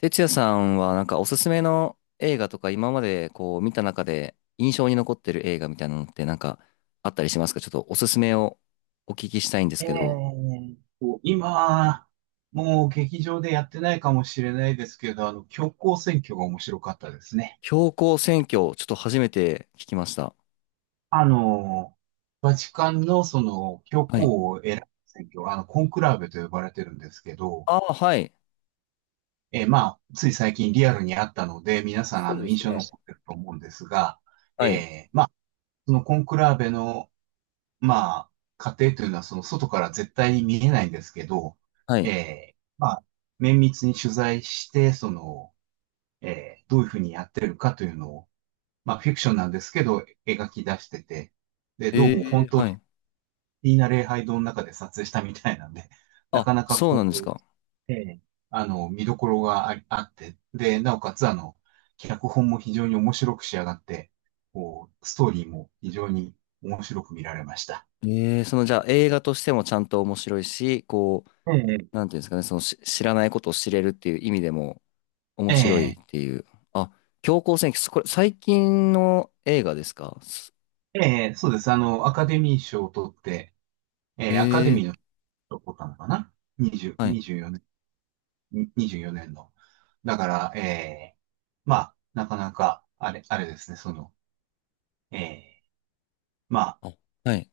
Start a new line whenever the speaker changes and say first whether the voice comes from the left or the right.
left: 哲也さんはおすすめの映画とか今まで見た中で印象に残ってる映画みたいなのってあったりしますか？ちょっとおすすめをお聞きしたいんです
right: え
left: けど。
right: え。今、もう劇場でやってないかもしれないですけど、教皇選挙が面白かったですね。
left: 標高選挙、ちょっと初めて聞きました。
right: あの、バチカンのその教
left: はい。
right: 皇を選ぶ選挙、コンクラーベと呼ばれてるんですけど、
left: ああ、はい。
right: まあ、つい最近リアルにあったので、皆さん
left: そうで
right: 印
left: す
right: 象に
left: ね。
right: 残ってると思うんですが、
left: はい。
right: まあそのコンクラーベの、まあ、過程というのはその外から絶対に見えないんですけど、
left: はい。
right: まあ、綿密に取材して、その、どういうふうにやってるかというのを、まあ、フィクションなんですけど、描き出してて、で、どうも
left: ええ、
right: 本当、
left: はい。
right: いいな礼拝堂の中で撮影したみたいなんで、な
left: あ、
right: かなか
left: そうな
right: こ
left: んです
right: う、
left: か。
right: えー見どころがありあって、で、なおかつ、脚本も非常に面白く仕上がって、こう、ストーリーも非常に面白く見られました。
left: ええ、そのじゃあ映画としてもちゃんと面白いし、こう、
right: ええ、
left: なんていうんですかね、その知らないことを知れるっていう意味でも、面
right: え
left: 白い
right: え、
left: っていう。あ、強行戦記、これ最近の映画ですか？
right: ええ、そうです。アカデミー賞を取って、え
left: へ
right: え、アカデミ
left: え。
right: ーの賞を取ったのかな？ 20、
left: はい。
right: 24年、24年の。だから、まあ、なかなか、あれですね、その、えー、まあ、
left: あ、はい。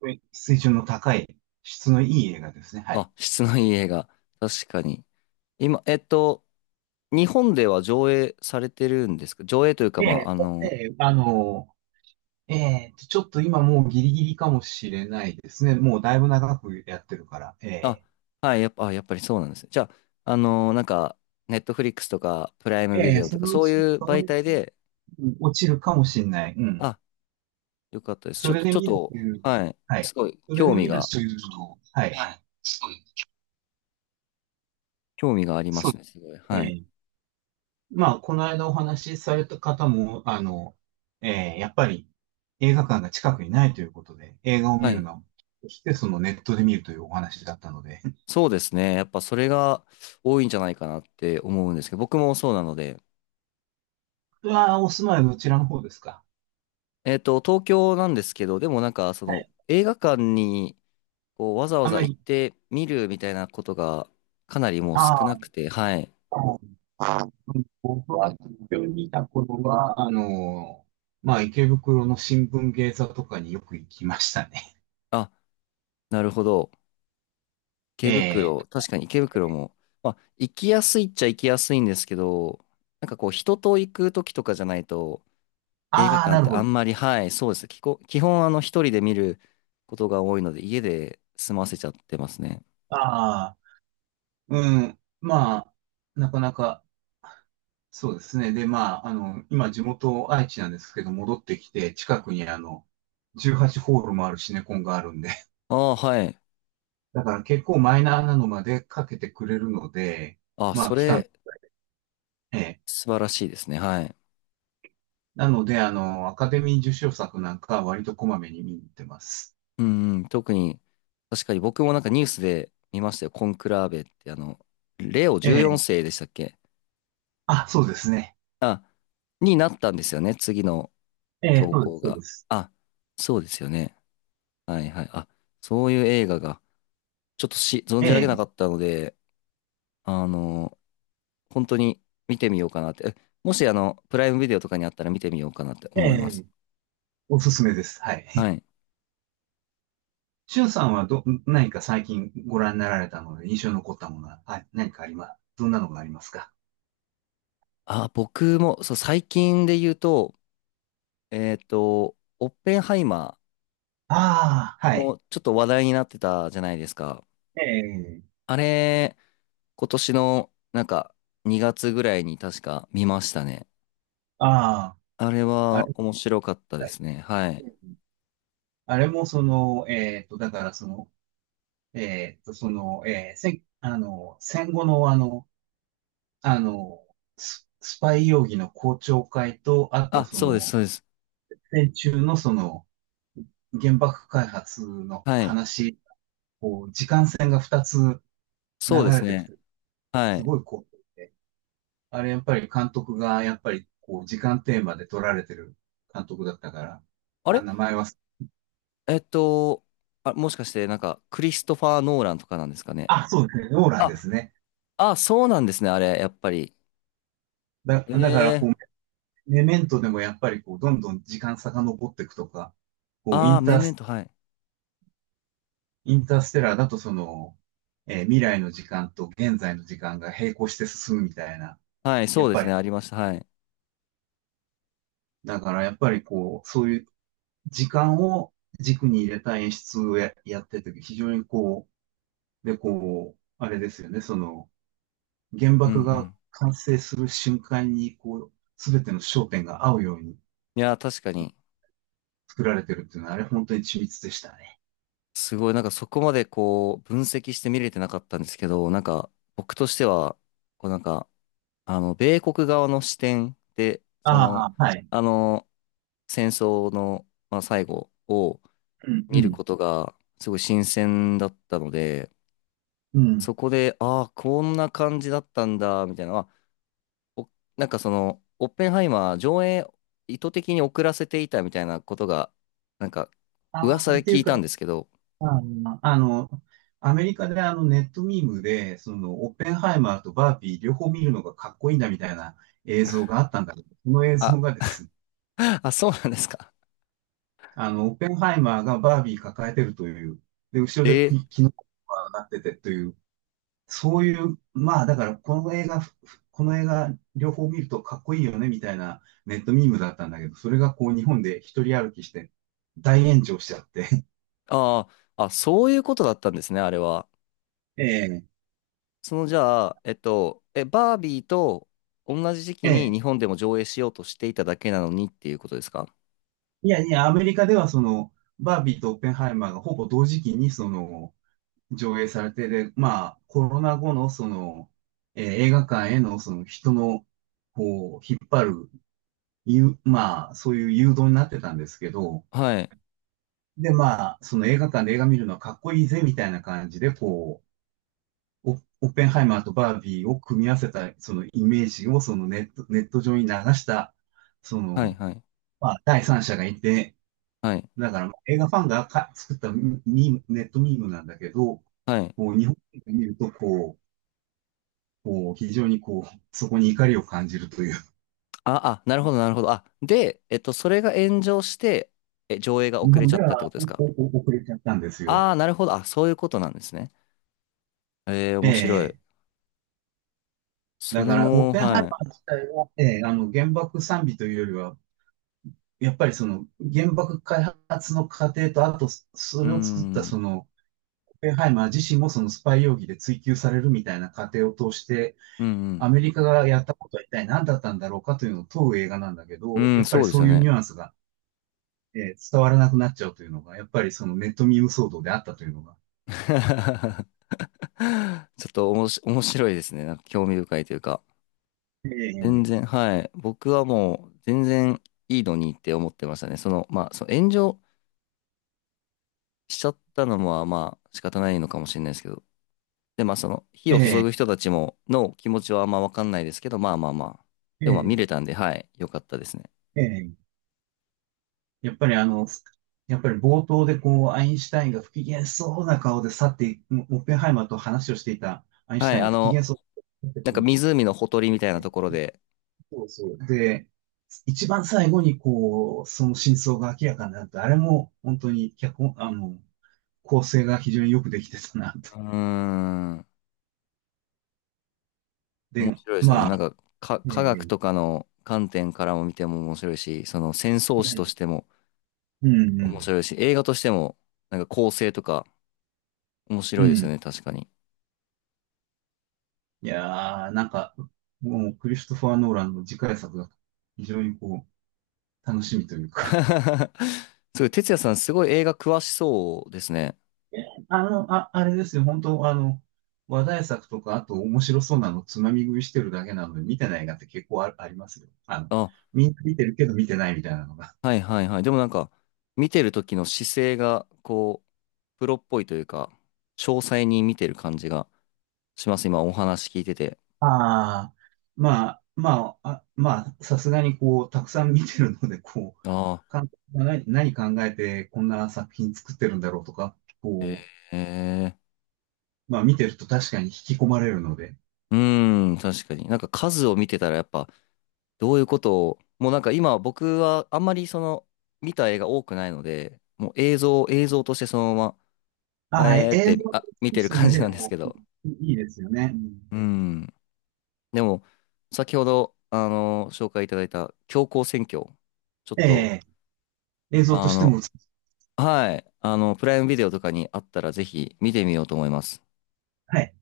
right: はい、水準の高い、質のいい映画ですね、はい。
left: あ、質のいい映画。確かに。今、日本では上映されてるんですか？上映というか、
right: え
left: まあ、
right: え
left: あ
right: え
left: の、
right: え、ちょっと今もうギリギリかもしれないですね。もうだいぶ長くやってるから、え
left: あ、
right: え
left: はい、やっぱ、あ、やっぱりそうなんですね。じゃあ、あの、なんか、ネットフリックスとか、プライムビ
right: え
left: デ
right: え、
left: オと
right: そ
left: か、
right: のう
left: そう
right: ち、
left: いう
right: その
left: 媒
right: うち、
left: 体で、
right: うん、落ちるかもしれない。うん。
left: あ、よかったです。ち
right: そ
left: ょっ
right: れ
left: と、
right: で
left: ちょっ
right: 見る
left: と、
right: という、
left: はい。
right: は
left: す
right: い。
left: ごい、
right: それ
left: 興
right: で
left: 味
right: 見る
left: が、
right: というのを、はい。はい。そうです、
left: 興味がありま
right: そう
left: す
right: です、
left: ね。すごい。
right: え
left: はい。
right: え。まあ、この間お話しされた方も、やっぱり映画館が近くにないということで、映画を
left: は
right: 見る
left: い。
right: のはそして、そのネットで見るというお話だったので、
left: そうですね。やっぱそれが多いんじゃないかなって思うんですけど、僕もそうなので。
right: うお住まいはどちらの方ですか？
left: 東京なんですけど、でもなんかそ
right: は
left: の
right: い。
left: 映画館にこうわざわ
right: あん
left: ざ
right: ま
left: 行っ
right: り、
left: て見るみたいなことがかなりもう少
right: あ
left: な
right: あ、
left: くて、はい。
right: あ僕あ、は、病にいたこ頃は、まあ、池袋の新聞芸座とかによく行きましたね。
left: あ、なるほど。池
right: えー
left: 袋、
right: と、
left: 確かに池袋も、まあ、行きやすいっちゃ行きやすいんですけど、なんかこう人と行く時とかじゃないと映画
right: ああ、
left: 館
right: な
left: っ
right: る
left: て
right: ほ
left: あ
right: ど。
left: んまり、はい、そうです。基本あの一人で見ることが多いので家で済ませちゃってますね。
right: ああ、うん、まあ、なかなか、そうですね。で、まあ、今、地元愛知なんですけど、戻ってきて、近くに18ホールもあるシネコンがあるんで、
left: ああ、はい。
right: だから結構マイナーなのまでかけてくれるので、
left: あ、
right: まあ、
left: そ
right: 期間、
left: れ、
right: ええ。
left: 素晴らしいですね。はい。
right: なので、アカデミー受賞作なんかは割とこまめに見に行ってます。
left: うんうん。特に、確かに僕もなんかニュースで見ましたよ。コンクラーベって、あの、レオ
right: え
left: 14
right: え。
left: 世でしたっけ？
right: あ、そうですね。
left: あ、になったんですよね。次の
right: ええ、
left: 教
right: そうで
left: 皇
right: す、そうで
left: が。
right: す。
left: あ、そうですよね。はいはい。あ、そういう映画が、ちょっとし、存じ上
right: え
left: げな
right: え、
left: かったので、あの、本当に見てみようかなって。え、もし、あの、プライムビデオとかにあったら見てみようかなって
right: え
left: 思います。
right: え、おすすめです。は
left: は
right: い。
left: い。
right: しゅんさんは何か最近ご覧になられたので印象に残ったものは、はい、何かあります、どんなのがありますか？
left: あ、僕も、そう、最近で言うと、オッペンハイマ
right: ああ、
left: ー
right: はい。
left: もちょっと話題になってたじゃないですか。
right: ええ、
left: あれ、今年のなんか2月ぐらいに確か見ましたね。
right: あ
left: あれ
right: あ、あ
left: は
right: れ、
left: 面白かったで
right: はい、
left: すね。はい。
right: うん、あれもその、だからその、その、戦後のあの、スパイ容疑の公聴会と、あと
left: あ、
right: そ
left: そうです、
right: の、
left: そうです。
right: 戦中のその、原爆開発の
left: はい。
right: 話、こう、時間線が2つ流
left: そうです
right: れてく
left: ね。
right: て、
left: は
right: す
left: い。
right: ごいこう、あれやっぱり監督が、やっぱり、こう、時間テーマで撮られてる監督だったから、
left: あ
right: あ、
left: れ
right: 名前忘、
left: えっと、あ、もしかしてなんかクリストファー・ノーランとかなんですかね。
right: あ、そうですね。ローラン
left: あ、
right: ですね。
left: あ、そうなんですね、あれ、やっぱり。
right: だから、
left: え
right: こう、
left: え。
right: メメントでもやっぱり、こう、どんどん時間遡っていくとか、こう、
left: ああー、メメント、はい。
right: インターステラーだと、その、未来の時間と現在の時間が並行して進むみたいな、
left: はい、
right: や
left: そ
right: っ
left: うで
right: ぱ
left: す
right: り、
left: ね、ありました。はい。
right: だから、やっぱり、こう、そういう時間を軸に入れた演出をやってて、非常にこう、で、こう、あれですよね、その、原
left: うんう
right: 爆が
left: ん。
right: 完成する瞬間に、こう、すべての焦点が合うように、
left: いや、確かに。
right: 作られてるっていうのは、あれ本当に緻密でしたね。
left: すごい、なんかそこまでこう、分析して見れてなかったんですけど、なんか僕としては、こうなんか、あの、米国側の視点で、その、
right: ああ、はい。
left: あの、戦争の、まあ、最後を
right: うんう
left: 見る
right: ん。
left: ことが、すごい新鮮だったので、
right: うん。
left: そこで、ああ、こんな感じだったんだ、みたいな、は、お、なんかその、オッペンハイマー上映意図的に遅らせていたみたいなことが、なんか、
right: ああ、
left: 噂で
right: ってい
left: 聞
right: う
left: い
right: か、
left: たんですけど、
right: あの、あのアメリカでネットミームで、そのオッペンハイマーとバービー両方見るのがかっこいいんだみたいな映像があったんだけど、その映像
left: あ、
right: がですね、
left: あ、そうなんですか。
right: オッペンハイマーがバービー抱えてるという、で、後ろで
left: えー。
right: キノコがなっててという、そういう、まあだからこの映画、この映画両方見るとかっこいいよねみたいなネットミームだったんだけど、それがこう日本で一人歩きして大炎上しちゃって。
left: ああ、あ、そういうことだったんですね、あれは。
right: ええ、
left: その、じゃあ、え、バービーと同じ時
right: え
left: 期に
right: え。
left: 日本でも上映しようとしていただけなのにっていうことですか？
right: いやいや、アメリカではその、バービーとオッペンハイマーがほぼ同時期にその、上映されて、で、まあ、コロナ後のその、映画館へのその人の、こう、引っ張る、いう、まあ、そういう誘導になってたんですけど、
left: はい、
right: で、まあ、その映画館で映画見るのはかっこいいぜ、みたいな感じで、こう、オッペンハイマーとバービーを組み合わせた、そのイメージを、ネット上に流した、そ
left: はい、
right: の、
left: はい、
right: まあ、第三者がいて、
left: はい、
right: だから、映画ファンが作ったミーム、ネットミームなんだけど、
left: はい。
right: こう、日本で見ると、こう、こう、非常にこう、そこに怒りを感じるという。
left: あ、あ、なるほど、なるほど。あ、で、それが炎上して、え、上映が
right: 日
left: 遅れ
right: 本
left: ちゃ
right: で
left: ったってこ
right: は、
left: とで
right: こ
left: すか？
right: う、遅れちゃったんです
left: あ
right: よ。
left: あー、なるほど。あ、そういうことなんですね。えー、面白い。
right: ええ。
left: そ
right: だ
left: れ
right: から、オッ
left: も、
right: ペンハイ
left: は
right: マ
left: い。
right: ー自体は、ええ、原爆賛美というよりは、やっぱりその原爆開発の過程と、あとそ
left: うー
right: れを作ったそ
left: ん、
right: のオペンハイマー自身もそのスパイ容疑で追及されるみたいな過程を通して、
left: うん、う
right: ア
left: ん、
right: メリカがやったことは一体何だったんだろうかというのを問う映画なんだけ
left: う
right: ど、や
left: ん、
right: っぱ
left: そ
right: り
left: うで
right: そ
left: す
right: う
left: よ
right: いう
left: ね。
right: ニュアンスが、伝わらなくなっちゃうというのが、やっぱりそのネットミーム騒動であったというのが。
left: ちょっとおもし、面白いですね。なんか興味深いというか。全
right: ええ
left: 然、はい。僕はもう全然いいのにって思ってましたね。その、まあ、その炎上しちゃったのは、まあ、仕方ないのかもしれないですけど。で、まあ、その、火を注
right: え
left: ぐ
right: え
left: 人たちも、の気持ちはあんまわかんないですけど、まあまあまあ。でもまあ見
right: え
left: れたんで、はい。よかったですね。
right: えええ、やっぱりやっぱり冒頭でこう、アインシュタインが不機嫌そうな顔で去っていく、オッペンハイマーと話をしていたアインシュ
left: は
right: タ
left: い。
right: イン
left: あ
right: が不機
left: の、
right: 嫌そうな
left: なんか
right: 時、
left: 湖のほとりみたいなところで、
right: そうそう。で、一番最後にこう、その真相が明らかになると、あれも本当に脚本、構成が非常によくできてたなと。
left: うーん、面
right: で、
left: 白いですよね。なんか、
right: え
left: 科学と
right: え、
left: かの観点からも見ても面白いし、その戦争
right: う
left: 史と
right: ん、
left: しても、
right: うん、う
left: 面
right: ん。
left: 白いし、映画としても、なんか構成とか面
right: う
left: 白いですよ
right: ん、
left: ね、確かに。
right: いやー、なんか、もうクリストファー・ノーランの次回作が非常にこう、楽しみというか、
left: すごい、哲也さんすごい映画詳しそうですね。
right: あ、あれですよ、本当話題作とか、あと面白そうなのつまみ食いしてるだけなので、見てない映画って結構ありますよ。
left: あ、
right: みんな見てるけど見てないみたいなのが。
left: はいはいはい。でもなんか、見てる時の姿勢が、こう、プロっぽいというか、詳細に見てる感じがします、今お話聞いてて。
right: ああ、まあ、まあ、まあ、さすがにこう、たくさん見てるので、こ
left: ああ、
right: う、監督が何考えてこんな作品作ってるんだろうとか、こ
left: ええ。
right: う、まあ見てると確かに引き込まれるので。
left: うーん、確かに。なんか数を見てたらやっぱ、どういうことを、もうなんか今僕はあんまりその、見た映画多くないので、もう映像、映像としてそのま
right: あ
left: ま、
right: あ、
left: えーっ
right: 映
left: て、
right: 像
left: あ、見
right: と
left: てる
right: してだ
left: 感じ
right: け
left: な
right: で
left: んです
right: も
left: けど。
right: いいですよね。うん、
left: うん。でも、先ほど、あの、紹介いただいた、強行選挙。ちょっ
right: え
left: と、
right: え、映像と
left: あ
right: しても
left: の、
right: 美しい。
left: はい。あの、プライムビデオとかにあったら、ぜひ見てみようと思います。
right: はい。